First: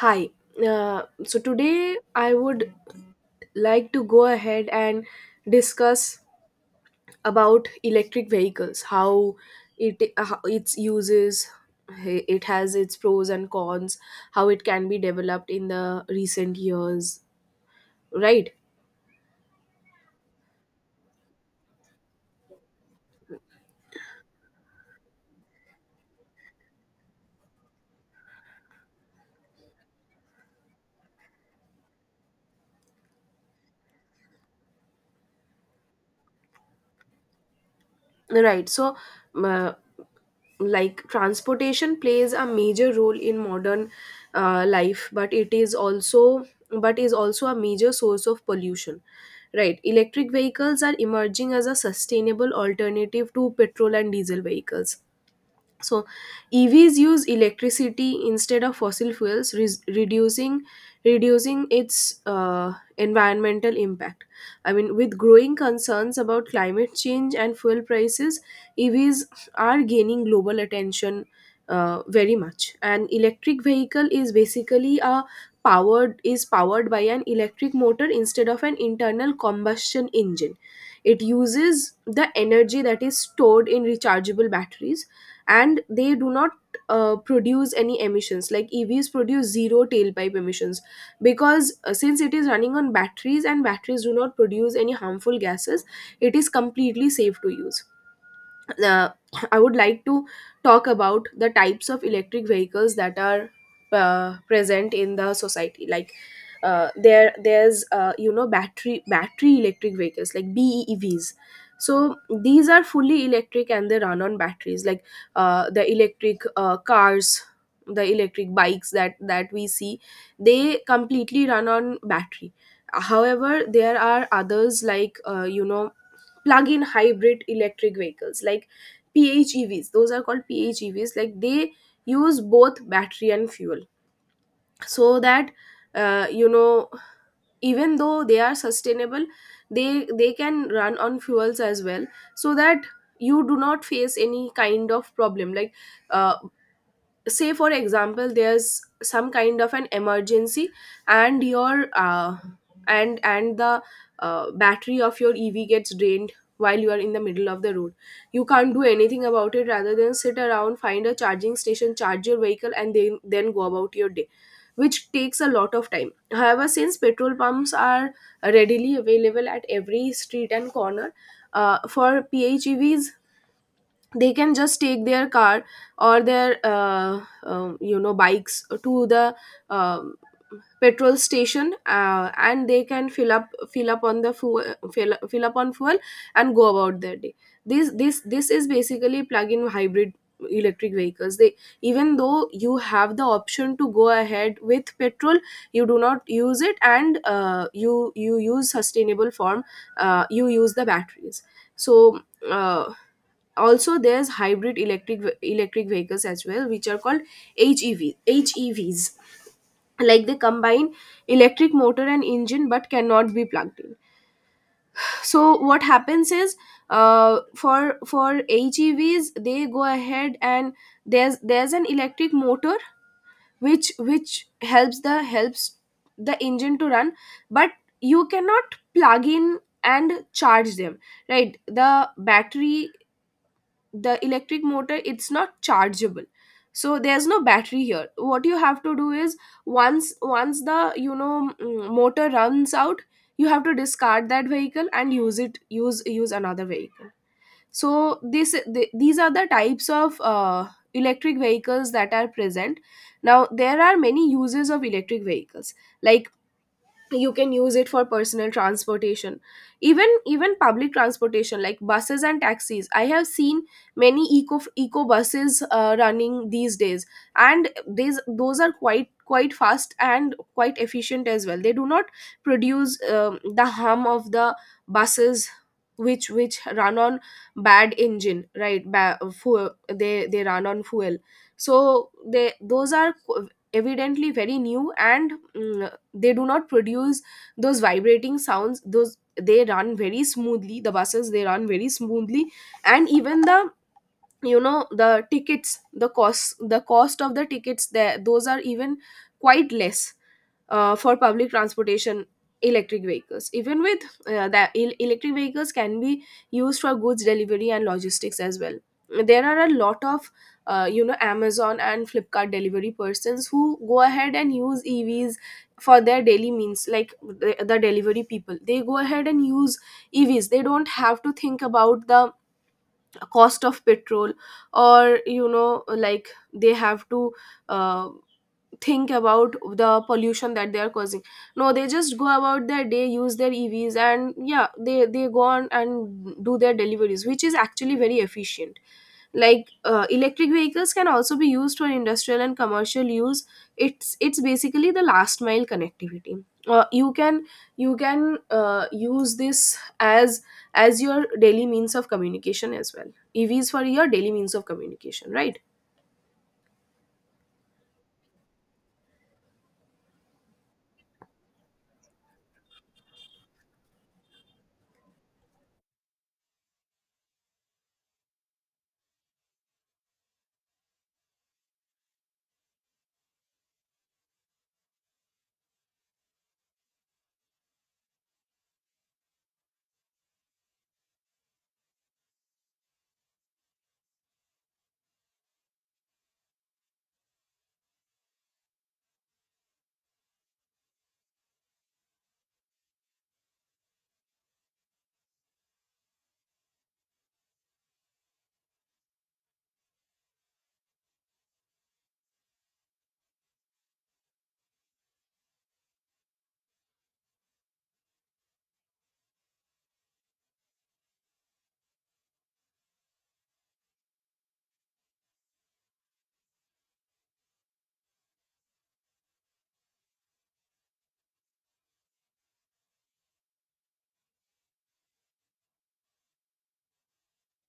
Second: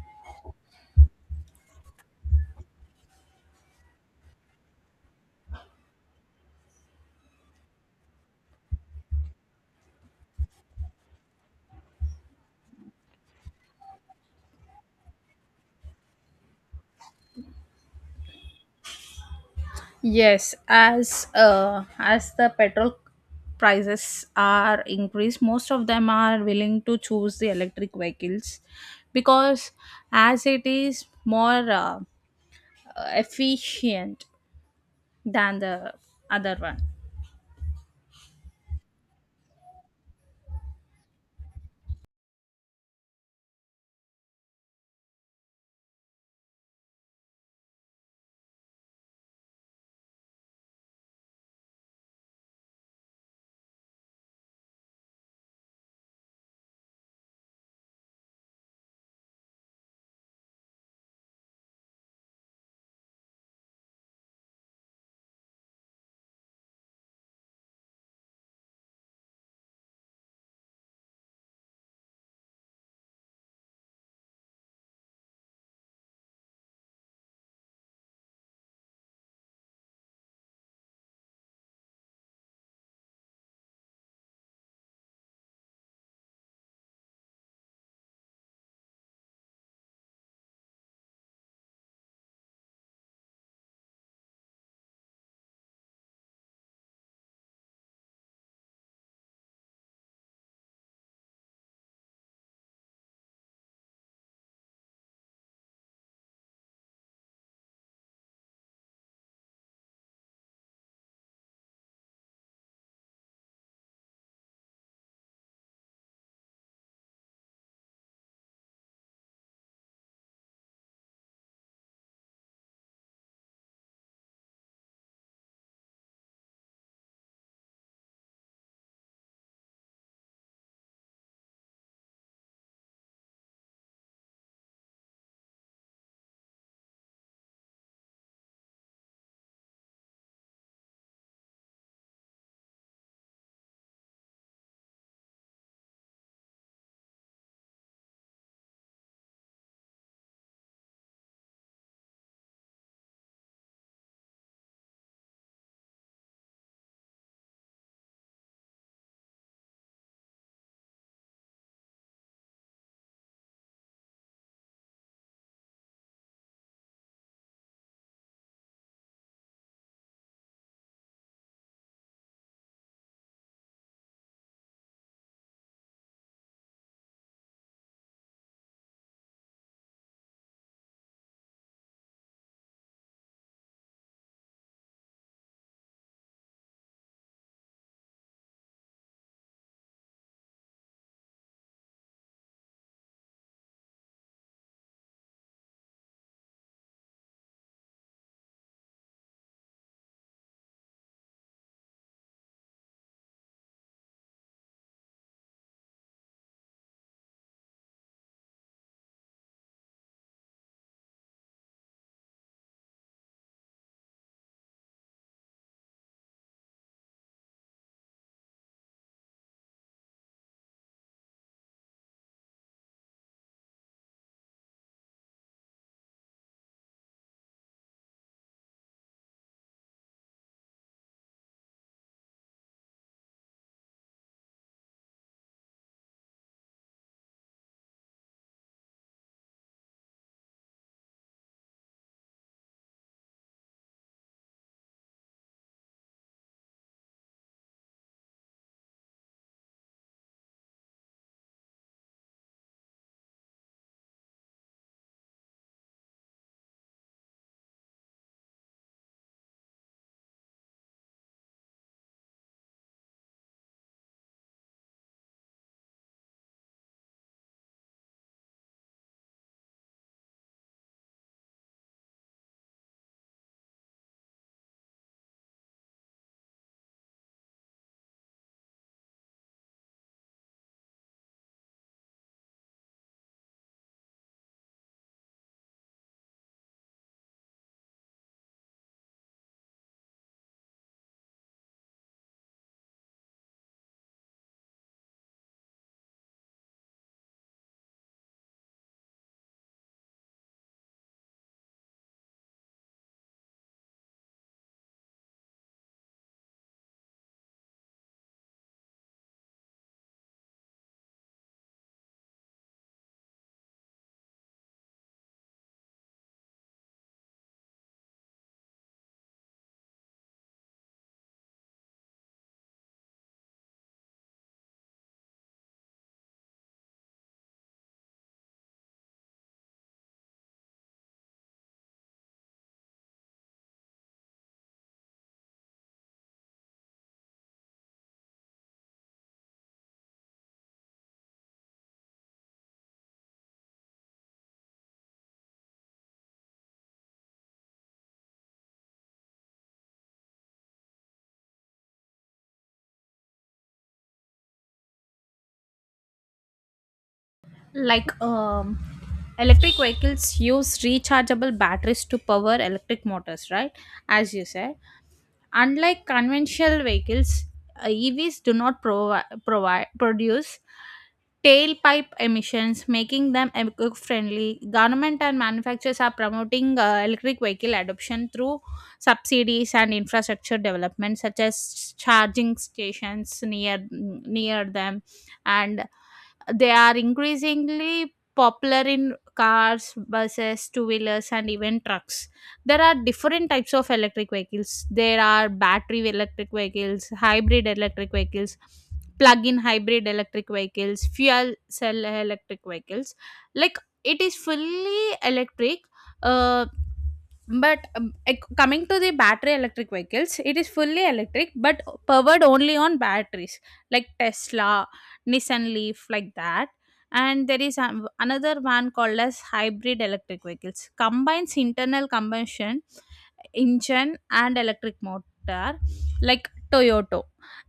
Hi. So today I would like to go ahead and discuss about electric vehicles, how it how its uses, it has its pros and cons, how it can be developed in the recent years, right? Yes, as the petrol prices are increased, most of them are willing to choose the electric vehicles because as it is more efficient than the other one. Right. Uh, like transportation plays a major role in modern life, but it is also but is also a major source of pollution, right? Electric vehicles are emerging as a sustainable alternative to petrol and diesel vehicles, so EVs use electricity instead of fossil fuels, reducing its environmental impact. I mean, with growing concerns about climate change and fuel prices, EVs are gaining global attention very much. An electric vehicle is basically a powered is powered by an electric motor instead of an internal combustion engine. It uses the energy that is stored in rechargeable batteries, and they do not produce any emissions. Like, evs produce zero tailpipe emissions because since it is running on batteries and batteries do not produce any harmful gases, it is completely safe to use. uh, I would like to talk about the types of electric vehicles that are present in the society. Like, there, there's you know, battery electric vehicles like BEVs. So these are fully electric and they run on batteries. Like, the electric cars, the electric bikes that we see, they completely run on battery. However, there are others, like, you know, plug-in hybrid electric vehicles, like PHEVs. Those are called PHEVs. Like, they use both battery and fuel, so that, you know, even though they are sustainable, they can run on fuels as well, so that you do not face any kind of problem. Like, uh, say for example, there's some kind of an emergency and your and the battery of your ev gets drained while you are in the middle of the road. You can't do anything about it rather than sit around, find a charging station, charge your vehicle, and then go about your day, which takes a lot of time. However, since petrol pumps are readily available at every street and corner, for phevs, they can just take their car or their you know, bikes to the, um, petrol station, and they can fill up on the fuel, fill up on fuel, and go about their day. This is basically plug-in hybrid electric vehicles. They, even though you have the option to go ahead with petrol, you do not use it, and you use sustainable form, you use the batteries. So, uh, also there's hybrid electric vehicles as well, which are called HEV, HEVs. Like, they combine electric motor and engine but cannot be plugged in. So what happens is, for HEVs, they go ahead, and there's an electric motor which helps the engine to run, but you cannot plug in and charge them, right? The battery, the electric motor, it's not chargeable, so there's no battery here. What you have to do is, once the, you know, motor runs out, you have to discard that vehicle and use it use use another vehicle. So these are the types of electric vehicles that are present. Now there are many uses of electric vehicles, like you can use it for personal transportation, even public transportation like buses and taxis. I have seen many eco buses running these days, and these those are quite fast and quite efficient as well. They do not produce, the hum of the buses which run on bad engine, right? Fuel, they run on fuel. So they, evidently very new, and they do not produce those vibrating sounds. Those They run very smoothly, the buses, they run very smoothly. And even the, you know, the tickets, the cost of the tickets there, those are even quite less, for public transportation. Electric vehicles, even with electric vehicles can be used for goods delivery and logistics as well. There are a lot of you know, amazon and flipkart delivery persons who go ahead and use evs for their daily means. Like the delivery people, they go ahead and use evs. They don't have to think about the cost of petrol, or, you know, like, they have to uh, think about the pollution that they are causing. No, they just go about their day, use their evs, and yeah, they go on and do their deliveries, which is actually very efficient. Like, electric vehicles can also be used for industrial and commercial use. It's basically the last mile connectivity. You can, use this as your daily means of communication as well. Evs for your daily means of communication, right? Like electric vehicles use rechargeable batteries to power electric motors, right? As you said, unlike conventional vehicles, EVs do not provi- provide produce tailpipe emissions, making them eco-friendly. Government and manufacturers are promoting electric vehicle adoption through subsidies and infrastructure development, such as charging stations near them, and they are increasingly popular in cars, buses, two-wheelers, and even trucks. There are different types of electric vehicles. There are battery electric vehicles, hybrid electric vehicles, plug-in hybrid electric vehicles, fuel cell electric vehicles. Like it is fully electric, uh, but coming to the battery electric vehicles, it is fully electric but powered only on batteries, like Tesla, Nissan Leaf, like that. And there is another one called as hybrid electric vehicles, combines internal combustion engine and electric motor, like Toyota.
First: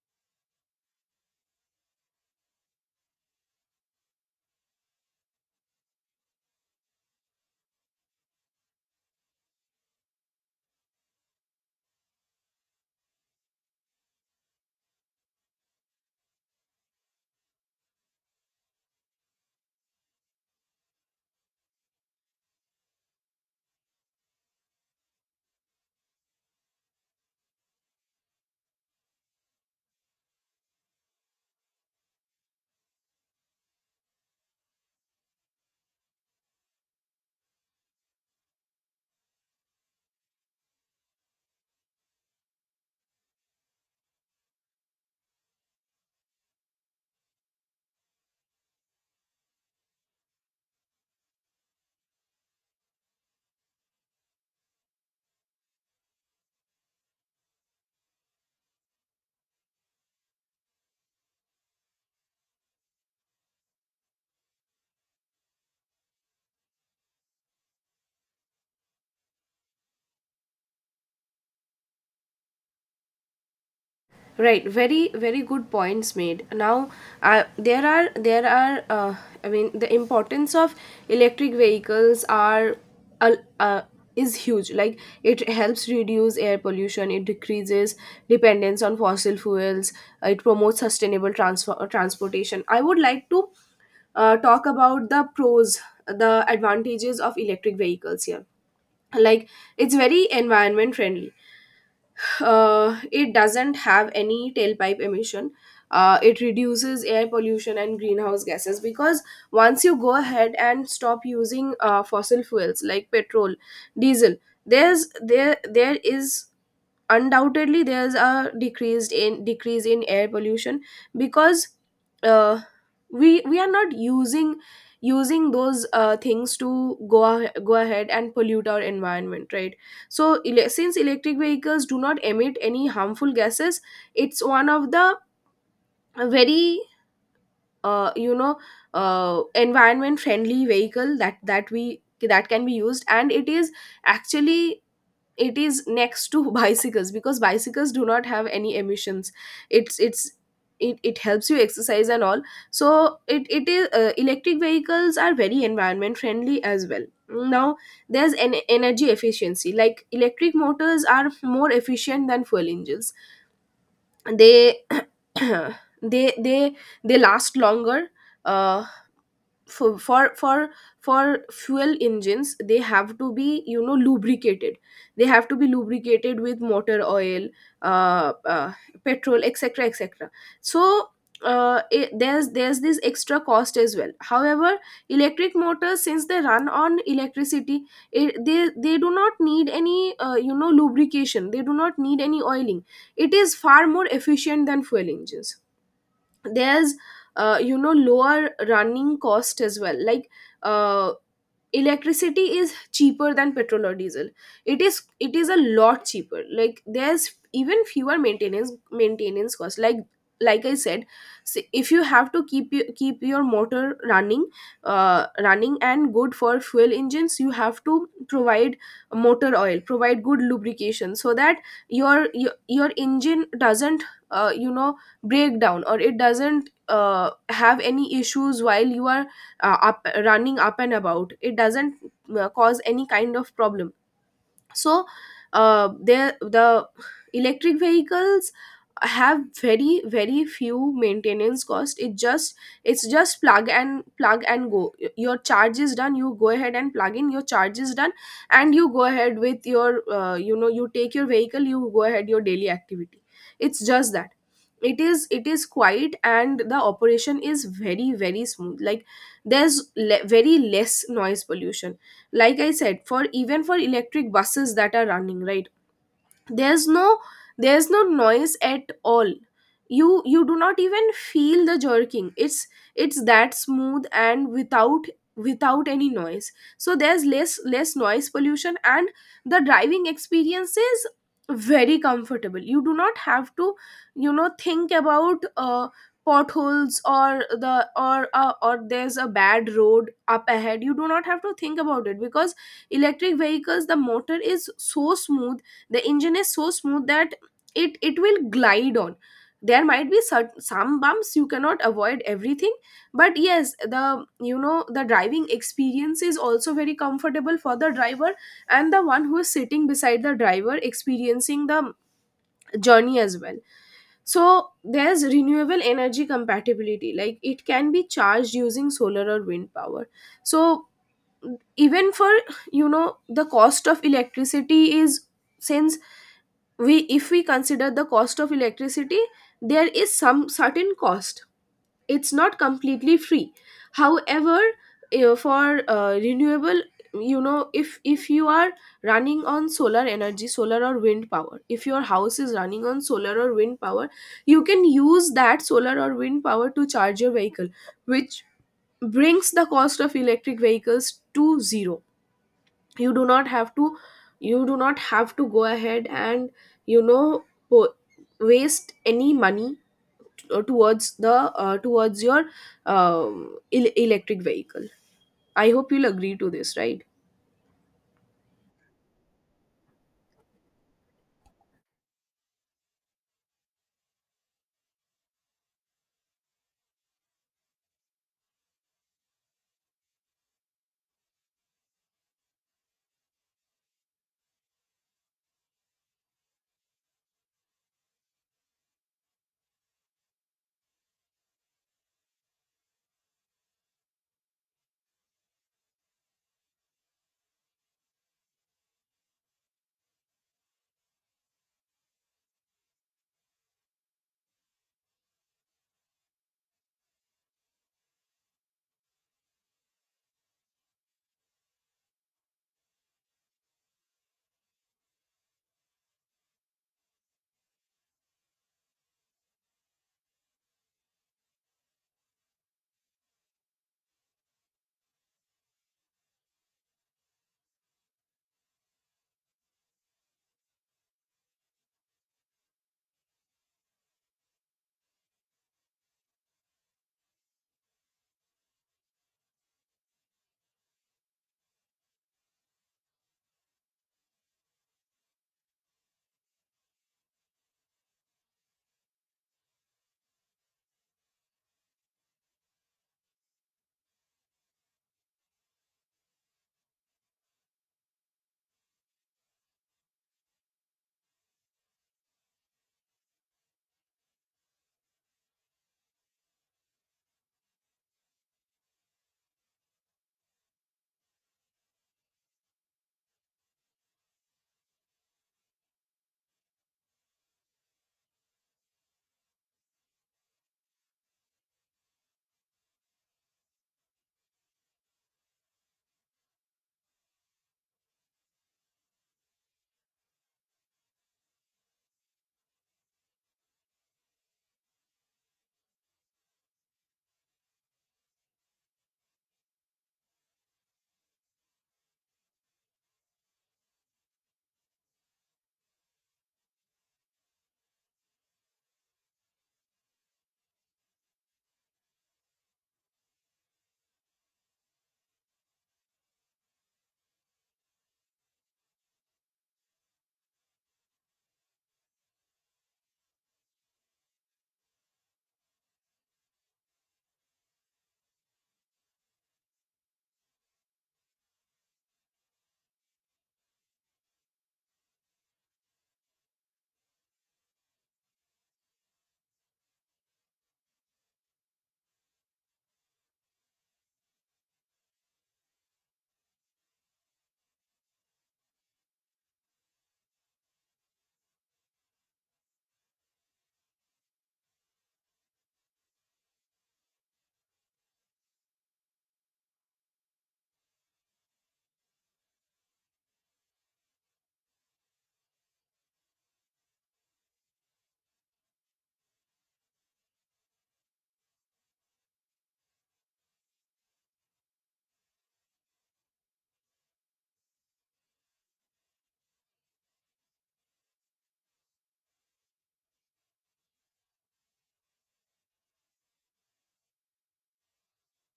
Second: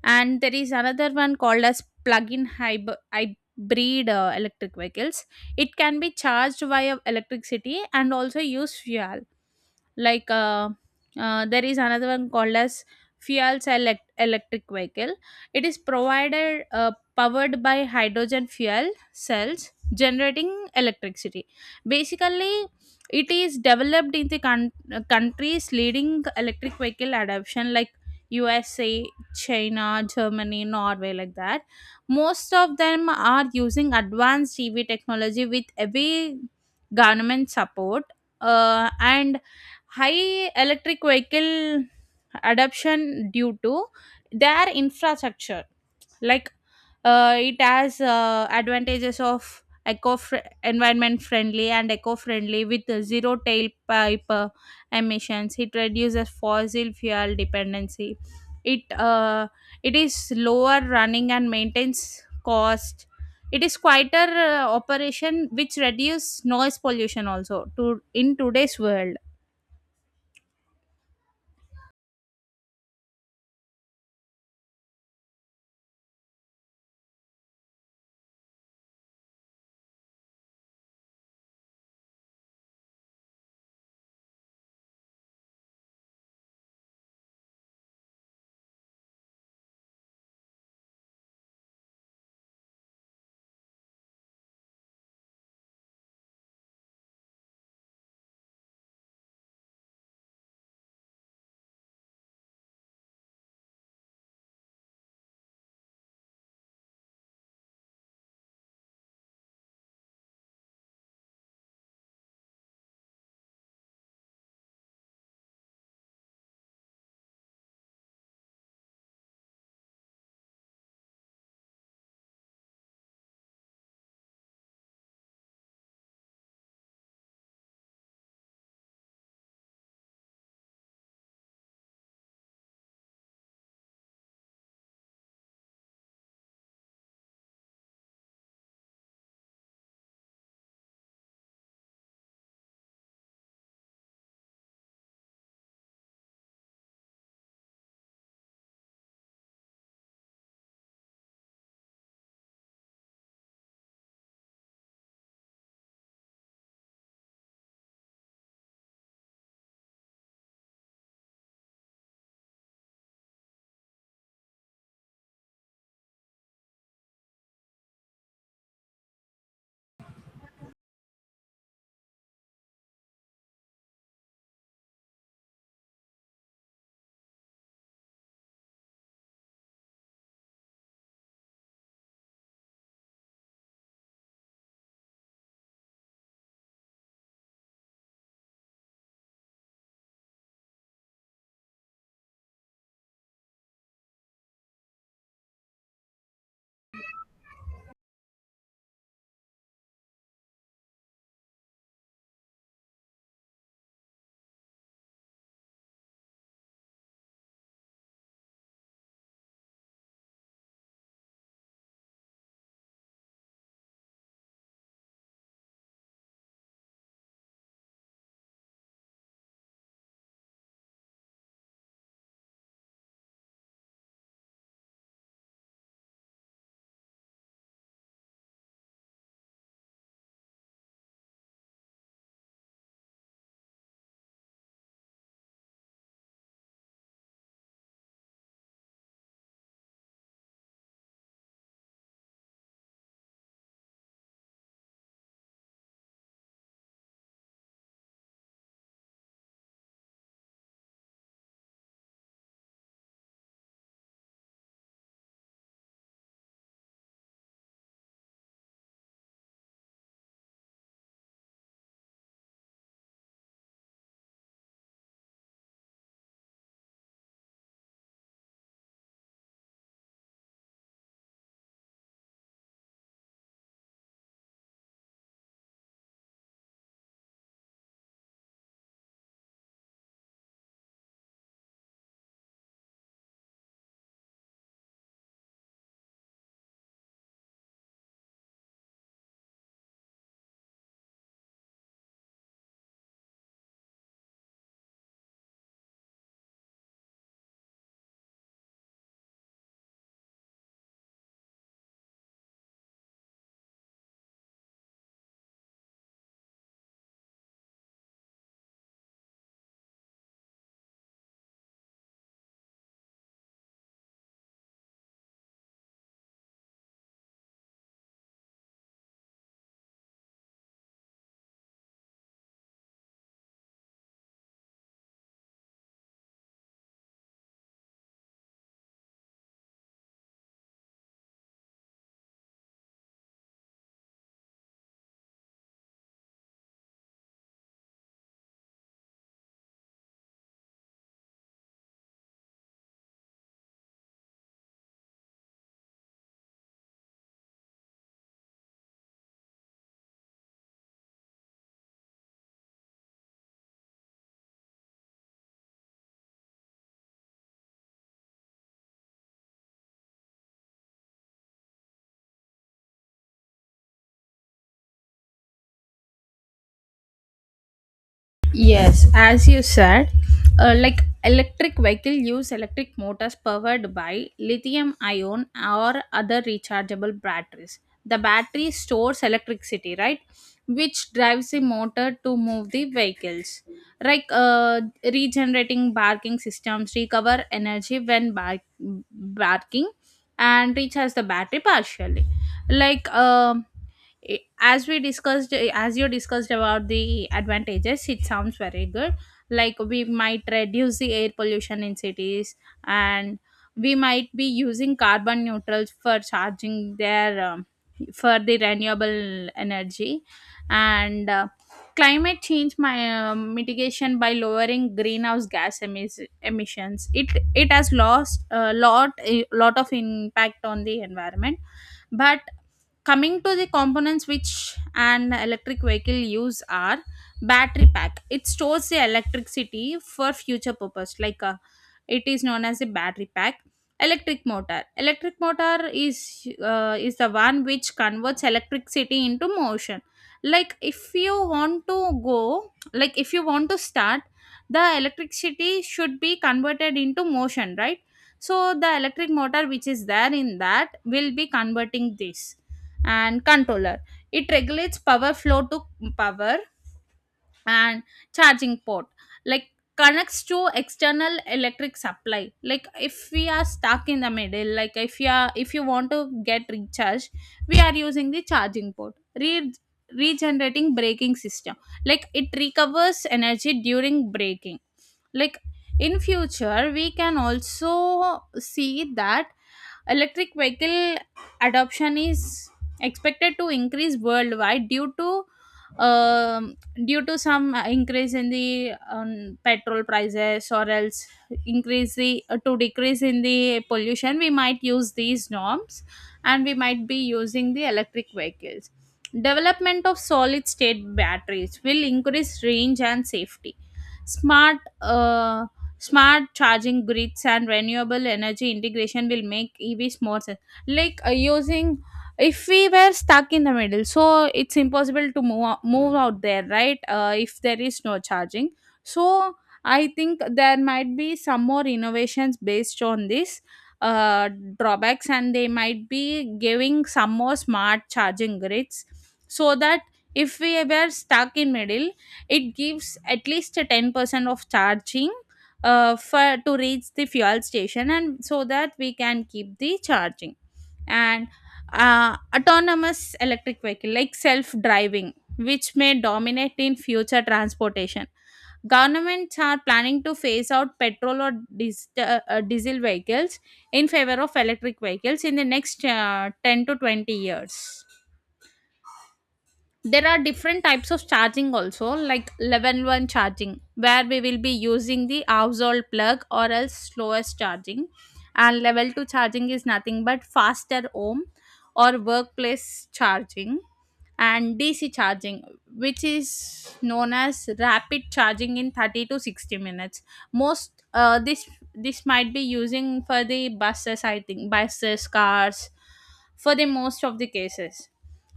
And there is another one called as plug-in hybrid electric vehicles. It can be charged via electricity and also use fuel. like uh, there is another one called as fuel cell electric vehicle. It is provided powered by hydrogen fuel cells generating electricity. Basically, it is developed in the countries leading electric vehicle adoption, like USA, China, Germany, Norway, like that. Most of them are using advanced TV technology with heavy government support, and high electric vehicle adoption due to their infrastructure. Like it has advantages of eco environment friendly and eco friendly with the zero tailpipe emissions. It reduces fossil fuel dependency. It it is lower running and maintenance cost. It is quieter operation which reduce noise pollution also to in today's world. Right, very good points made. Now, there are I mean, the importance of electric vehicles are, uh, uh, is huge. Like, it helps reduce air pollution, it decreases dependence on fossil fuels, it promotes sustainable transfer transportation. I would like to talk about the pros, the advantages of electric vehicles here. Like, it's very environment friendly, it doesn't have any tailpipe emission. It reduces air pollution and greenhouse gases because once you go ahead and stop using fossil fuels like petrol, diesel, there is undoubtedly there's a decrease in air pollution because, uh, we are not using those things to go ahead and pollute our environment, right? So, since electric vehicles do not emit any harmful gases, it's one of the very, uh, you know environment friendly vehicle that that we that can be used. And it is, actually, it is next to bicycles, because bicycles do not have any emissions. It's it's it, it helps you exercise and all. So it is electric vehicles are very environment friendly as well. Now there's an energy efficiency, like electric motors are more efficient than fuel engines. They they they they last longer. Uh, for for for for fuel engines, they have to be, you know, lubricated, they have to be lubricated with motor oil, uh, uh petrol, etc, etc. So, it, there's this extra cost as well. However, electric motors, since they run on electricity, it, they do not need any, you know, lubrication, they do not need any oiling. It is far more efficient than fuel engines. There's, you know, lower running cost as well. Like, uh, electricity is cheaper than petrol or diesel. It is a lot cheaper. Like, there's even fewer maintenance costs. Like I said, if you have to keep keep your motor running, running and good, for fuel engines you have to provide motor oil, provide good lubrication, so that your engine doesn't, you know, break down, or it doesn't have any issues while you are up running up and about. It doesn't cause any kind of problem. So, the electric vehicles have very few maintenance cost. It just, it's just plug and go. Y- your charge is done, you go ahead and plug in, your charge is done, and you go ahead with your, you know, you take your vehicle, you go ahead your daily activity. It's just that it is, it is quiet and the operation is very smooth. Like, there's, very less noise pollution. Like I said, for even for electric buses that are running, right? There's no, there's no noise at all. You do not even feel the jerking. It's that smooth and without, without any noise. So there's less noise pollution. And the driving experience is very comfortable. You do not have to, you know, think about, uh, potholes or the, or, or there's a bad road up ahead. You do not have to think about it because electric vehicles, the motor is so smooth, the engine is so smooth that it will glide on. There might be, some bumps, you cannot avoid everything, but yes, the, you know, the driving experience is also very comfortable for the driver and the one who is sitting beside the driver experiencing the journey as well. So there's renewable energy compatibility, like it can be charged using solar or wind power. So, even for, you know, the cost of electricity is, since we, if we consider the cost of electricity, there is some certain cost, it's not completely free. However, for renewable, you know, if you are running on solar energy, solar or wind power, if your house is running On solar or wind power, you can use that solar or wind power to charge your vehicle, which brings the cost of electric vehicles to zero. You do not have to you do not have to go ahead and you know po- waste any money towards the towards your electric vehicle. I hope you'll agree to this, right? Yes, as you said, like electric vehicle use electric motors powered by lithium ion or other rechargeable batteries. The battery stores electricity, right? Which drives the motor to move the vehicles. Like regenerating barking systems recover energy when barking and recharge the battery partially. Like uh, i- as we discussed, as you discussed about the advantages, it sounds very good. Like we might reduce the air pollution in cities, and we might be using carbon neutrals for charging their for the renewable energy, and climate change my mitigation by lowering greenhouse gas emissions. It it has lost a lot of impact on the environment. But coming to the components which an electric vehicle use are battery pack. It stores the electricity for future purpose. It is known as a battery pack. Electric motor, electric motor is is the one which converts electricity into motion. Like if you want to go, like if you want to start, the electricity should be converted into motion, right? So the electric motor which is there in that will be converting this, and controller. It regulates power flow to power and charging port. Like connects to external electric supply, like if we are stuck in the middle, like if you are, if you want to get recharged, we are using the charging port. Regenerating braking system, like it recovers energy during braking. Like in future we can also see that electric vehicle adoption is expected to increase worldwide due to um, due to some increase in the petrol prices, or else increase the to decrease in the pollution, we might use these norms and we might be using the electric vehicles. Development of solid state batteries will increase range and safety. Smart uh, smart charging grids and renewable energy integration will make EVs more sense. Like using if we were stuck in the middle, so it's impossible to move out there, right? If there is no charging, so I think there might be some more innovations based on this uh, drawbacks, and they might be giving some more smart charging grids so that if we were stuck in middle, it gives at least a 10% of charging for to reach the fuel station, and so that we can keep the charging. And autonomous electric vehicle like self driving, which may dominate in future transportation. Governments are planning to phase out petrol or diesel vehicles in favor of electric vehicles in the next 10 to 20 years. There are different types of charging also, like 11 one charging where we will be using the household plug or else slowest charging, and level 2 charging is nothing but faster home or workplace charging, and DC charging, which is known as rapid charging in 30 to 60 minutes. Most this might be using for the buses, I think, buses, cars, for the most of the cases.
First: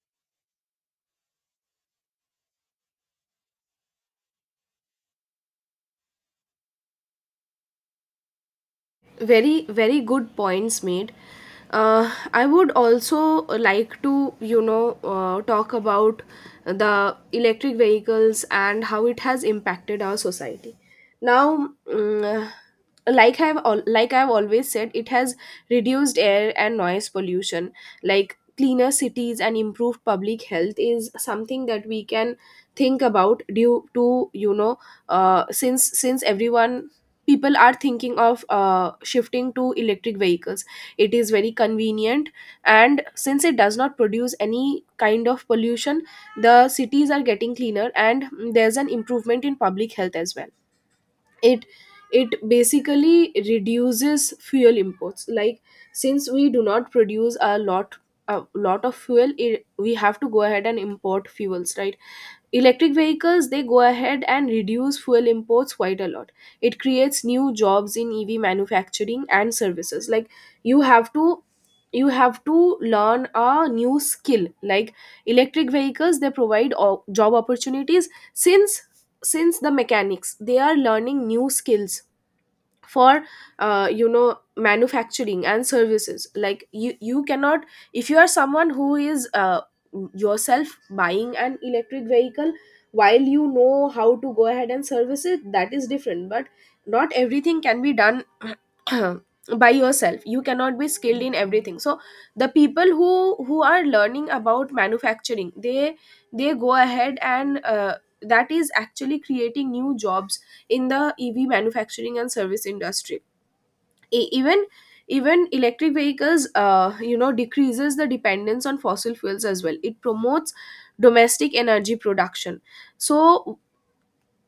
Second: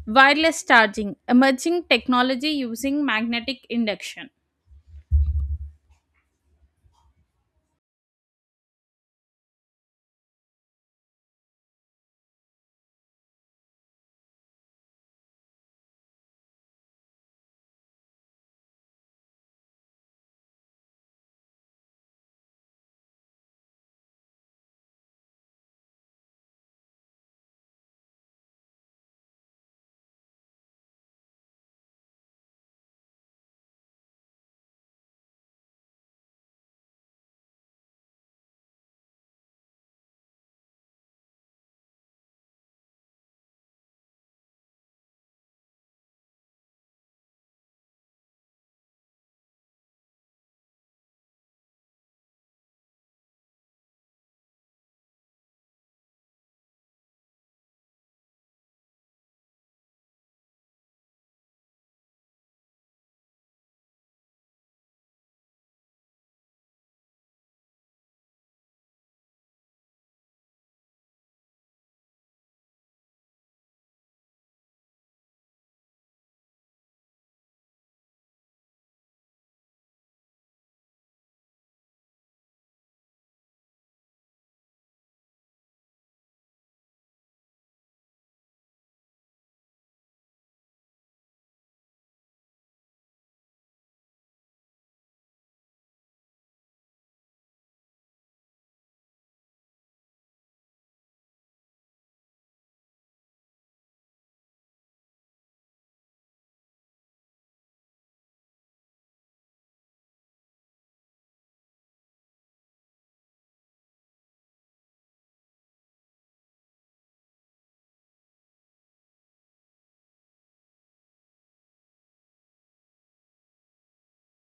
Wireless charging, emerging technology using magnetic induction. Very very good points made. I would also like to talk about the electric vehicles and how it has impacted our society now. Like I've always said, it has reduced air and noise pollution. Like, cleaner cities and improved public health is something that we can think about due to, since everyone, people are thinking of shifting to electric vehicles. It is very convenient, and since it does not produce any kind of pollution, the cities are getting cleaner and there's an improvement in public health as well. It it basically reduces fuel imports. Like, since we do not produce a lot of fuel, we have to go ahead and import fuels, right? Electric vehicles, they go ahead and reduce fuel imports quite a lot. It creates new jobs in EV manufacturing and services. Like, you have to you have to learn a new skill. Like, electric vehicles, they provide job opportunities, since the mechanics, they are learning new skills for manufacturing and services. Like, you cannot, if you are someone who is yourself buying an electric vehicle, while you know how to go ahead and service it, that is different, but not everything can be done by yourself. You cannot be skilled in everything. So the people who are learning about manufacturing, they go ahead and that is actually creating new jobs in the EV manufacturing and service industry. E- even Even electric vehicles, decreases the dependence on fossil fuels as well. It promotes domestic energy production. So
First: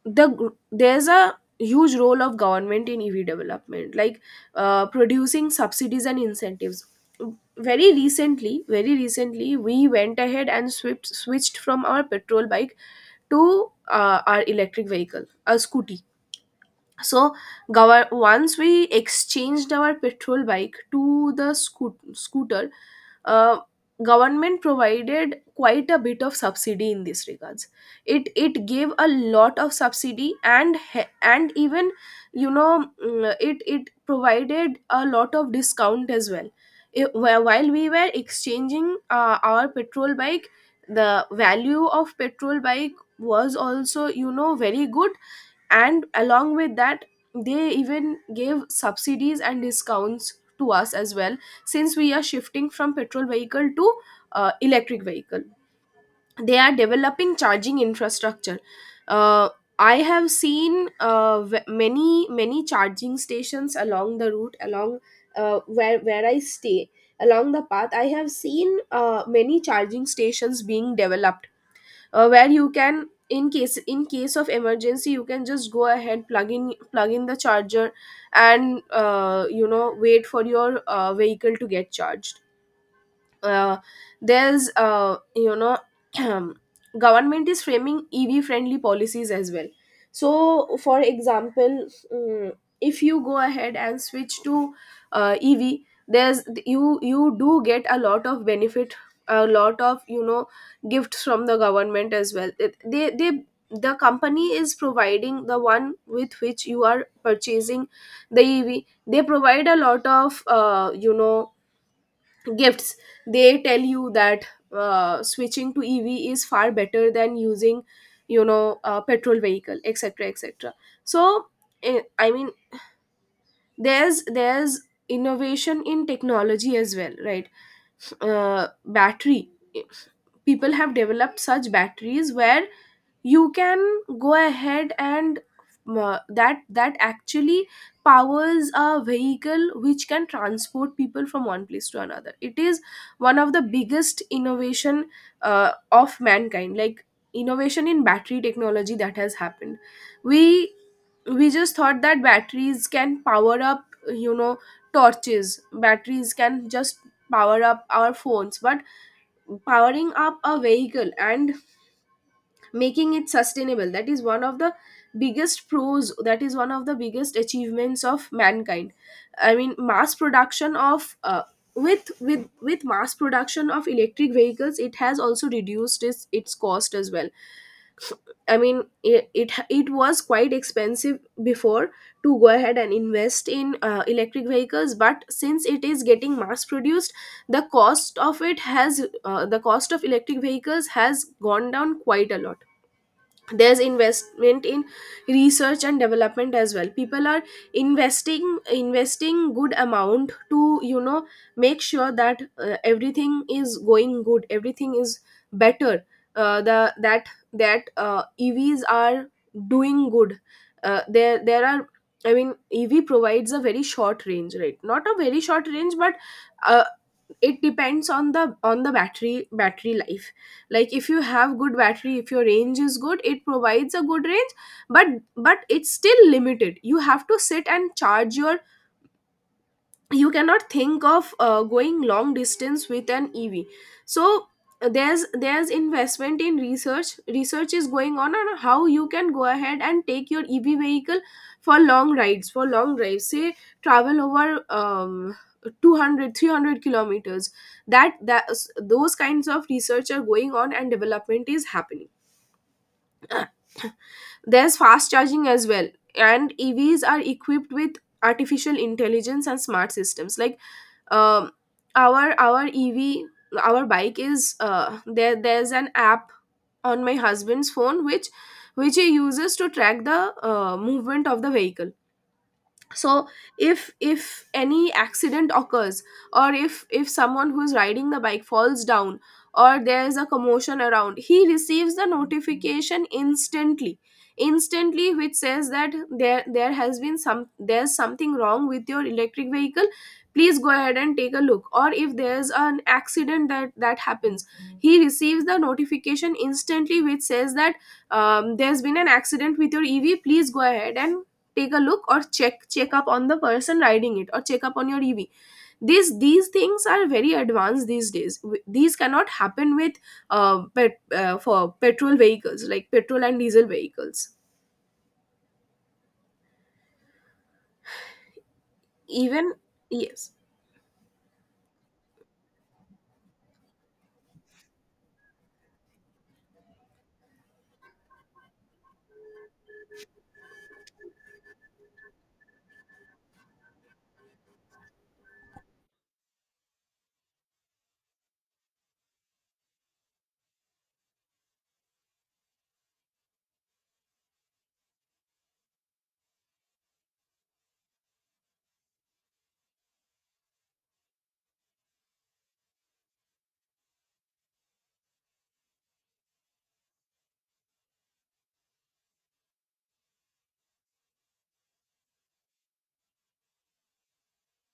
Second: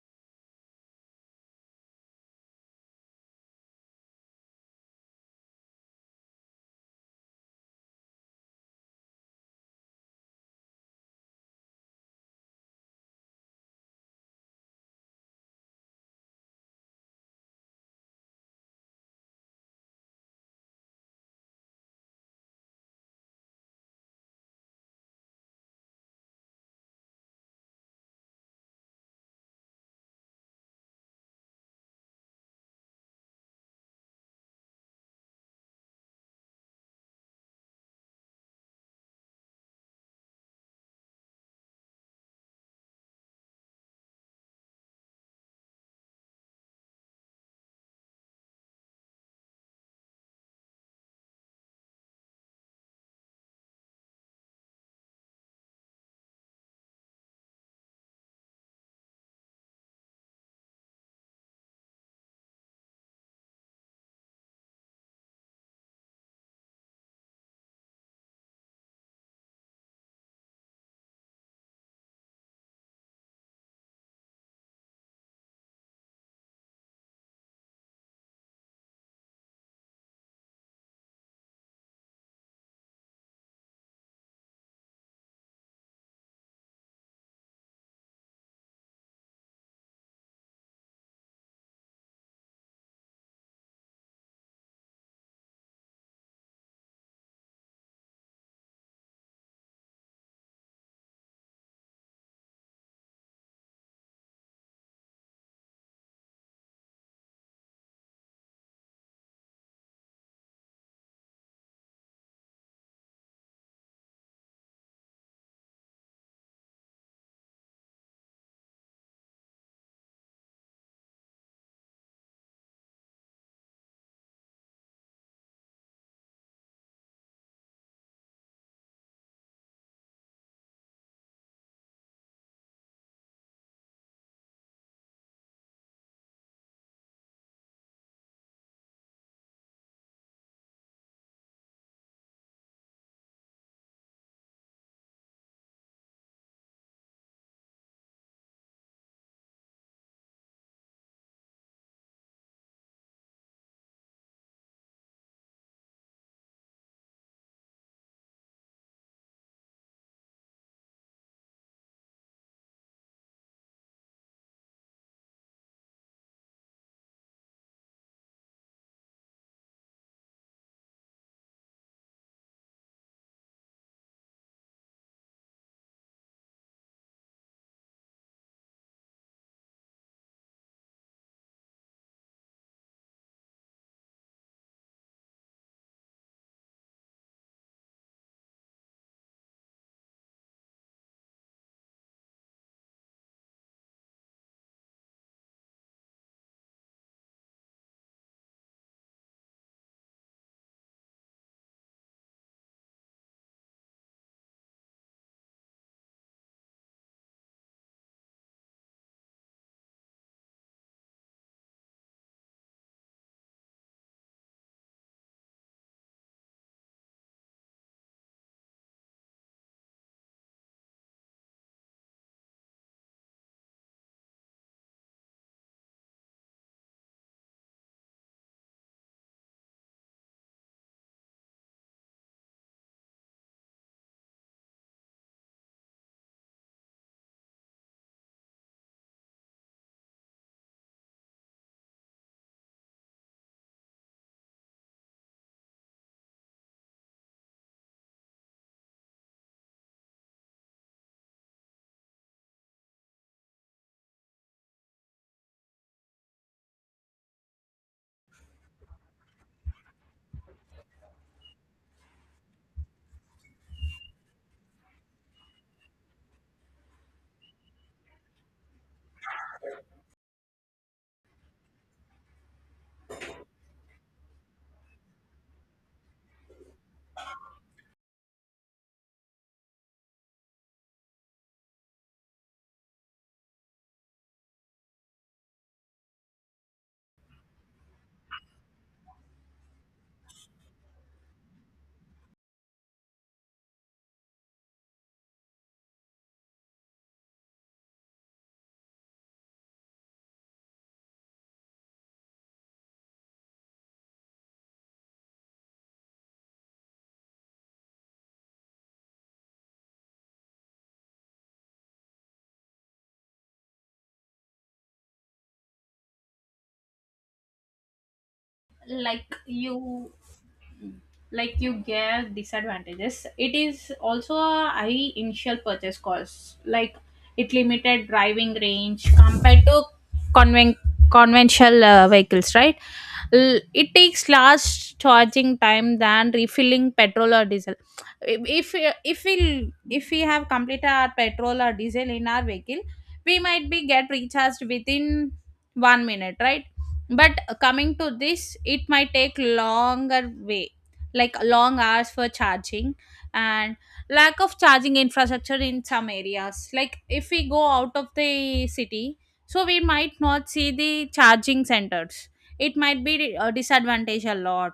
there's a huge role of government in EV development, like producing subsidies and incentives. Very recently, we went ahead and switched from our petrol bike to our electric vehicle, a scooty. So once we exchanged our petrol bike to the scooter, uh, government provided quite a bit of subsidy in this regards. It gave a lot of subsidy, and even, you know, it provided a lot of discount as well. While we were exchanging our petrol bike, the value of petrol bike was also, you know, very good, and along with that they even gave subsidies and discounts to us as well, since we are shifting from petrol vehicle to electric vehicle. They are developing charging infrastructure. uh, I have seen many many charging stations along the route, along where I stay, along the path. I have seen many charging stations being developed where you can, in case of emergency, you can just go ahead, plug in the charger and wait for your vehicle to get charged. Uh, there's you know Government is framing EV friendly policies as well. So, for example, mm, if you go ahead and switch to EV, there's, you do get a lot of benefit, a lot of, you know, gifts from the government as well. They, the company is providing, the one with which you are purchasing the EV, they provide a lot of, gifts. They tell you that switching to EV is far better than using, you know, a petrol vehicle, etc, etc. So I mean, there's innovation in technology as well, right? Battery, eh, people have developed such batteries where you can go ahead and that actually powers a vehicle which can transport people from one place to another. It is one of the biggest innovation of mankind. Like, innovation in battery technology that has happened, we we just thought that batteries can power up, you know, torches, batteries can just power up our phones, but powering up a vehicle and making it sustainable, that is one of the biggest pros, that is one of the biggest achievements of mankind. I mean, mass production of with mass production of electric vehicles, it has also reduced its cost as well. I mean, it was quite expensive before to go ahead and invest in electric vehicles, but since it is getting mass produced, the cost of electric vehicles has gone down quite a lot. There's investment in research and development as well. People are investing good amount to, you know, make sure that everything is going good, everything is better, the that that EVs are doing good. There are, I mean, EV provides a very short range, right? Not a very short range, but a, it depends on the battery life. Like, if you have good battery, if your range is good, it provides a good range, but it's still limited. You have to sit and charge your, you cannot think of going long distance with an EV. So there's investment in research. Research is going on how you can go ahead and take your EV vehicle for long rides, for long drives, say travel over 200, 300 kilometers. That those kinds of research are going on and development is happening. There's fast charging as well, and EVs are equipped with artificial intelligence and smart systems. Like, um, our EV, our bike is, there's an app on my husband's phone which, he uses to track the movement of the vehicle. So if any accident occurs, or if someone who's riding the bike falls down, or there's a commotion around, he receives the notification instantly, instantly, which says that there has been some, there's something wrong with your electric vehicle, please go ahead and take a look. Or if there's an accident that happens, he receives the notification instantly which says that there's been an accident with your EV, please go ahead and take a look, or check up on the person riding it, or check up on your EV. These things are very advanced these days. These cannot happen with for petrol vehicles, like petrol and diesel vehicles. like Even, you yes. like you gave disadvantages, it is also a high initial purchase cost. Like it limited driving range compared to conven- conventional vehicles, right? L- it takes large charging time than refilling petrol or diesel. If we have completed our petrol or diesel in our vehicle, we might be get recharged within 1 minute, right? But coming to this, it might take longer way, like long hours for charging. And lack of charging infrastructure in some areas, like if we go out of the city, so we might not see the charging centers. It might be a disadvantage a lot.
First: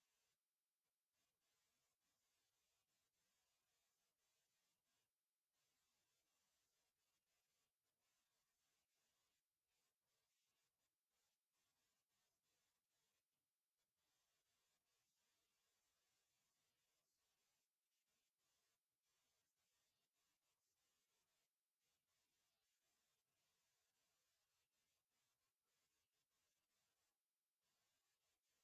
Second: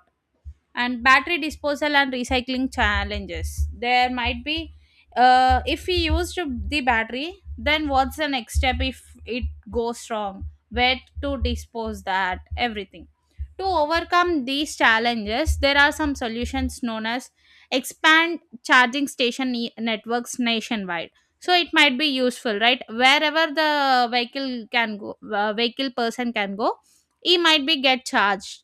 And battery disposal and recycling challenges, there might be if we used the battery, then what's the next step if it goes wrong, where to dispose that, everything. To overcome these challenges, there are some solutions known as expand charging station networks nationwide, so it might be useful, right? Wherever the vehicle can go, vehicle person can go, he might be get charged.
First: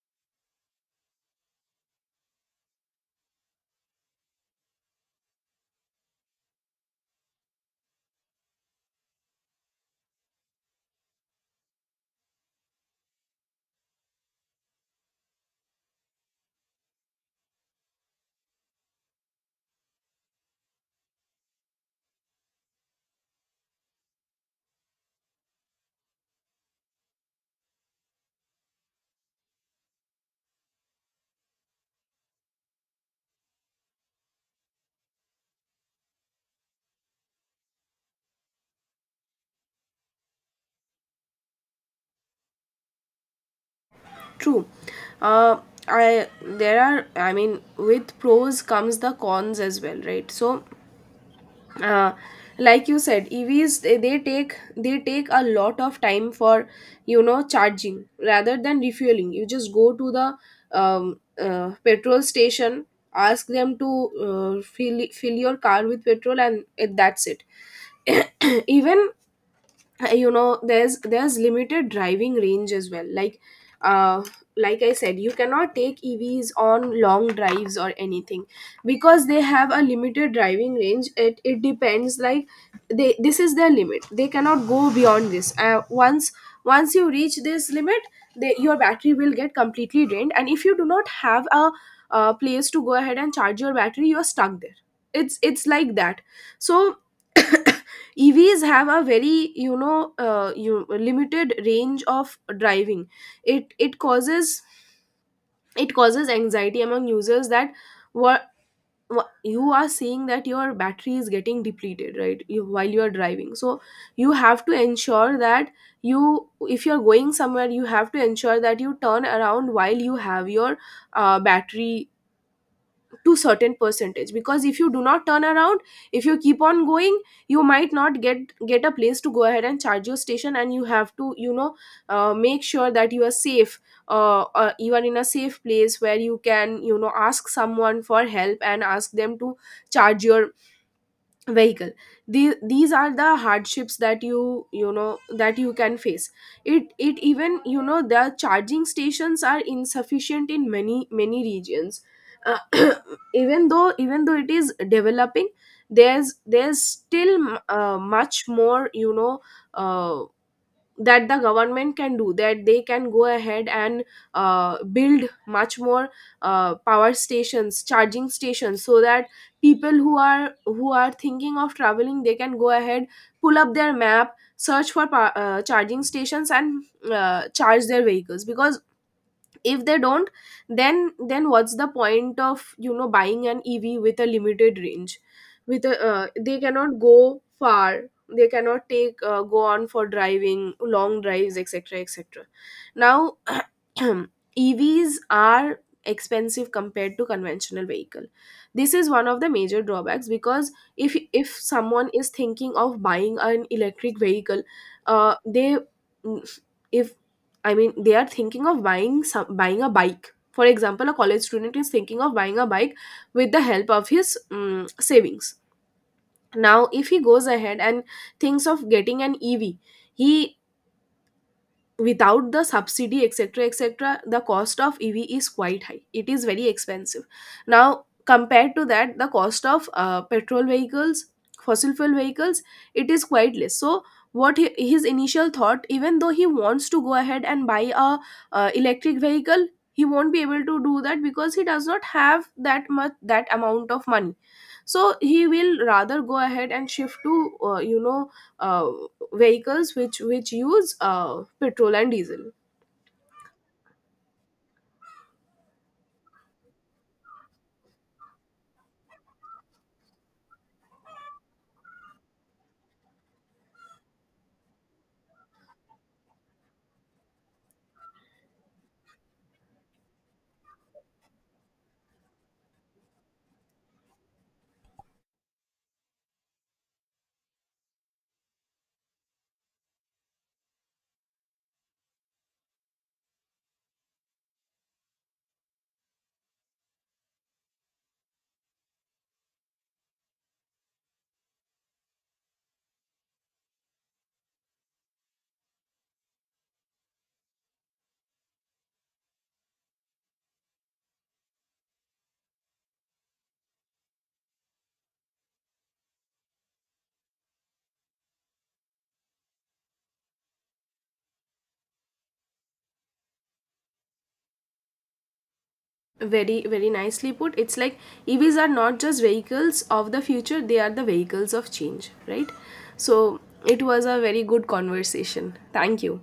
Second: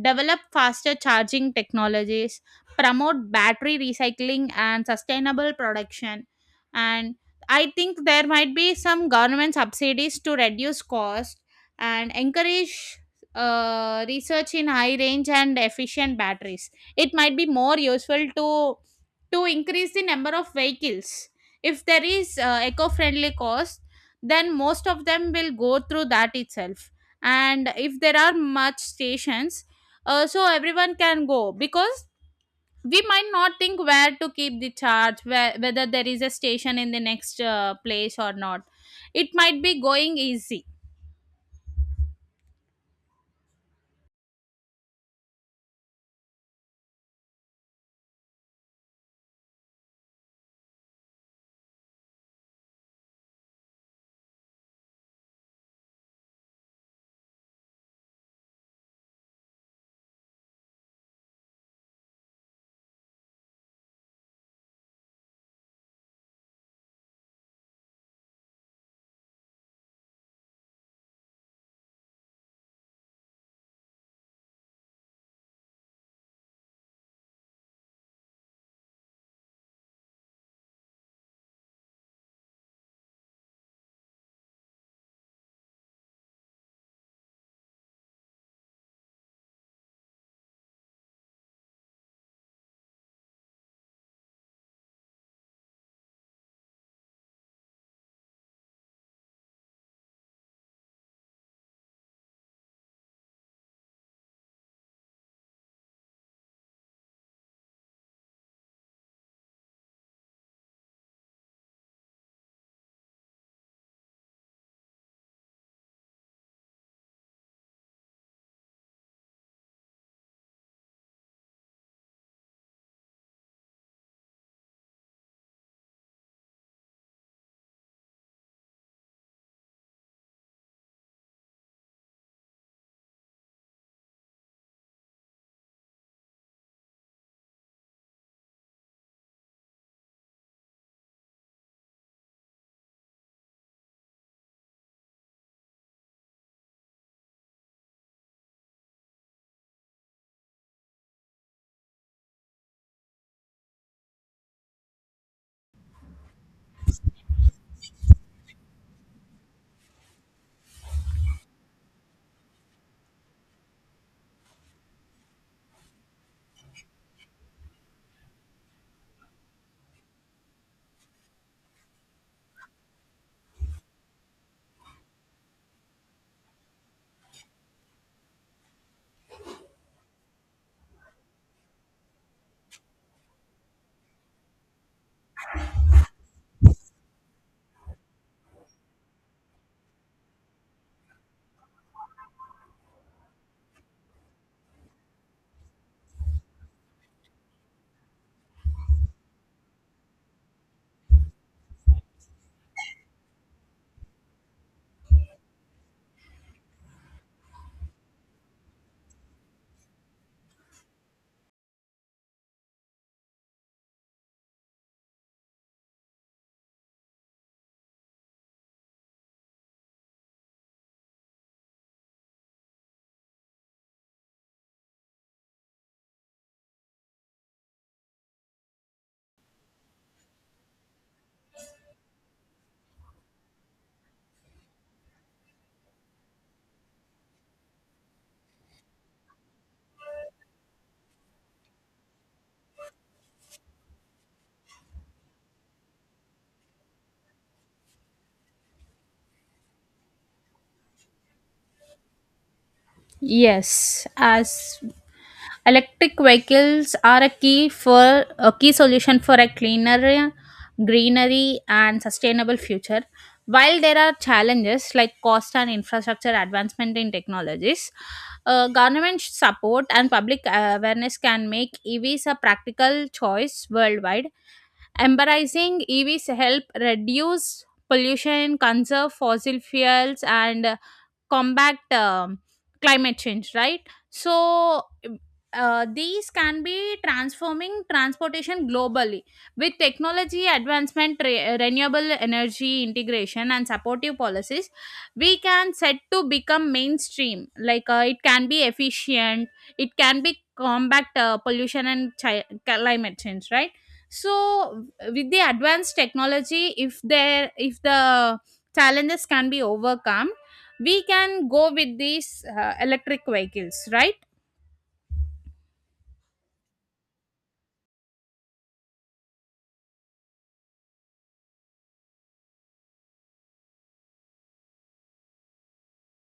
Develop faster charging technologies, promote battery recycling and sustainable production. And I think there might be some government subsidies to reduce cost and encourage research in high range and efficient batteries. It might be more useful to increase the number of vehicles. If there is eco-friendly cost, then most of them will go through that itself. And if there are much stations, so everyone can go because we might not think where to keep the charge where, whether there is a station in the next place or not, it might be going easy. True. Uh I There are, I mean, with pros comes the cons as well, right? So uh, like you said, EVs, they take a lot of time for, you know, charging rather than refueling. You just go to the petrol station, ask them to fill your car with petrol, and that's it. Even, there's limited driving range as well. Like uh like I said, you cannot take EVs on long drives or anything because they have a limited driving range. It depends, like, they, this is their limit, they cannot go beyond this. Once you reach this limit, your battery will get completely drained, and if you do not have a place to go ahead and charge your battery, you are stuck there. It's like that. So EVs have a very, you know, limited range of driving. It causes, it causes anxiety among users that what, you are seeing that your battery is getting depleted, right? While you are driving. So you have to ensure that you if you are going somewhere, you have to ensure that you turn around while you have your battery to certain percentage, because if you do not turn around, if you keep on going, you might not get a place to go ahead and charge your station, and you have to, you know, make sure that you are safe, you are in a safe place where you can, you know, ask someone for help and ask them to charge your vehicle. These are the hardships that you know, that you can face. It even, you know, the charging stations are insufficient in many regions. uh, even though it is developing, there's still much more, you know, uh, that the government can do, that they can go ahead and build much more power stations, charging stations, so that people who are thinking of traveling, they can go ahead, pull up their map, search for charging stations, and charge their vehicles, because if they don't, then what's the point of, you know, buying an EV with a limited range, with a, they cannot go far, they cannot take go on for driving long drives, etc, etc. Now, EVs are expensive compared to conventional vehicle. This is one of the major drawbacks, because if someone is thinking of buying an electric vehicle, they if I mean, they are thinking of buying a bike. For example, a college student is thinking of buying a bike with the help of his savings. Now, if he goes ahead and thinks of getting an EV, he without the subsidy, etc, etc, the cost of EV is quite high, it is very expensive. Now, compared to that, the cost of petrol vehicles, fossil fuel vehicles, it is quite less. So his initial thought, even though he wants to go ahead and buy a electric vehicle, he won't be able to do that because he does not have that much, that amount of money. So he will rather go ahead and shift to, uh, vehicles which use petrol and diesel. Yes, as electric vehicles are a key for a key solution for a cleaner, greenery, and sustainable future. While there are challenges like cost and infrastructure advancement in technologies, government support and public awareness can make EVs a practical choice worldwide. Embracing EVs help reduce pollution, conserve fossil fuels, and combat climate change. Right. So these can be transforming transportation globally with technology advancement, renewable energy integration, and supportive policies. We can set to become mainstream. Like it can be efficient. It can be combat pollution and climate change. Right, so with the advanced technology, if there, if the challenges can be overcome, we can go with these electric vehicles, right? Very very nicely put. It's like, EVs are not just vehicles of the future, they are the vehicles of change, right? So it was a very good conversation. Thank you.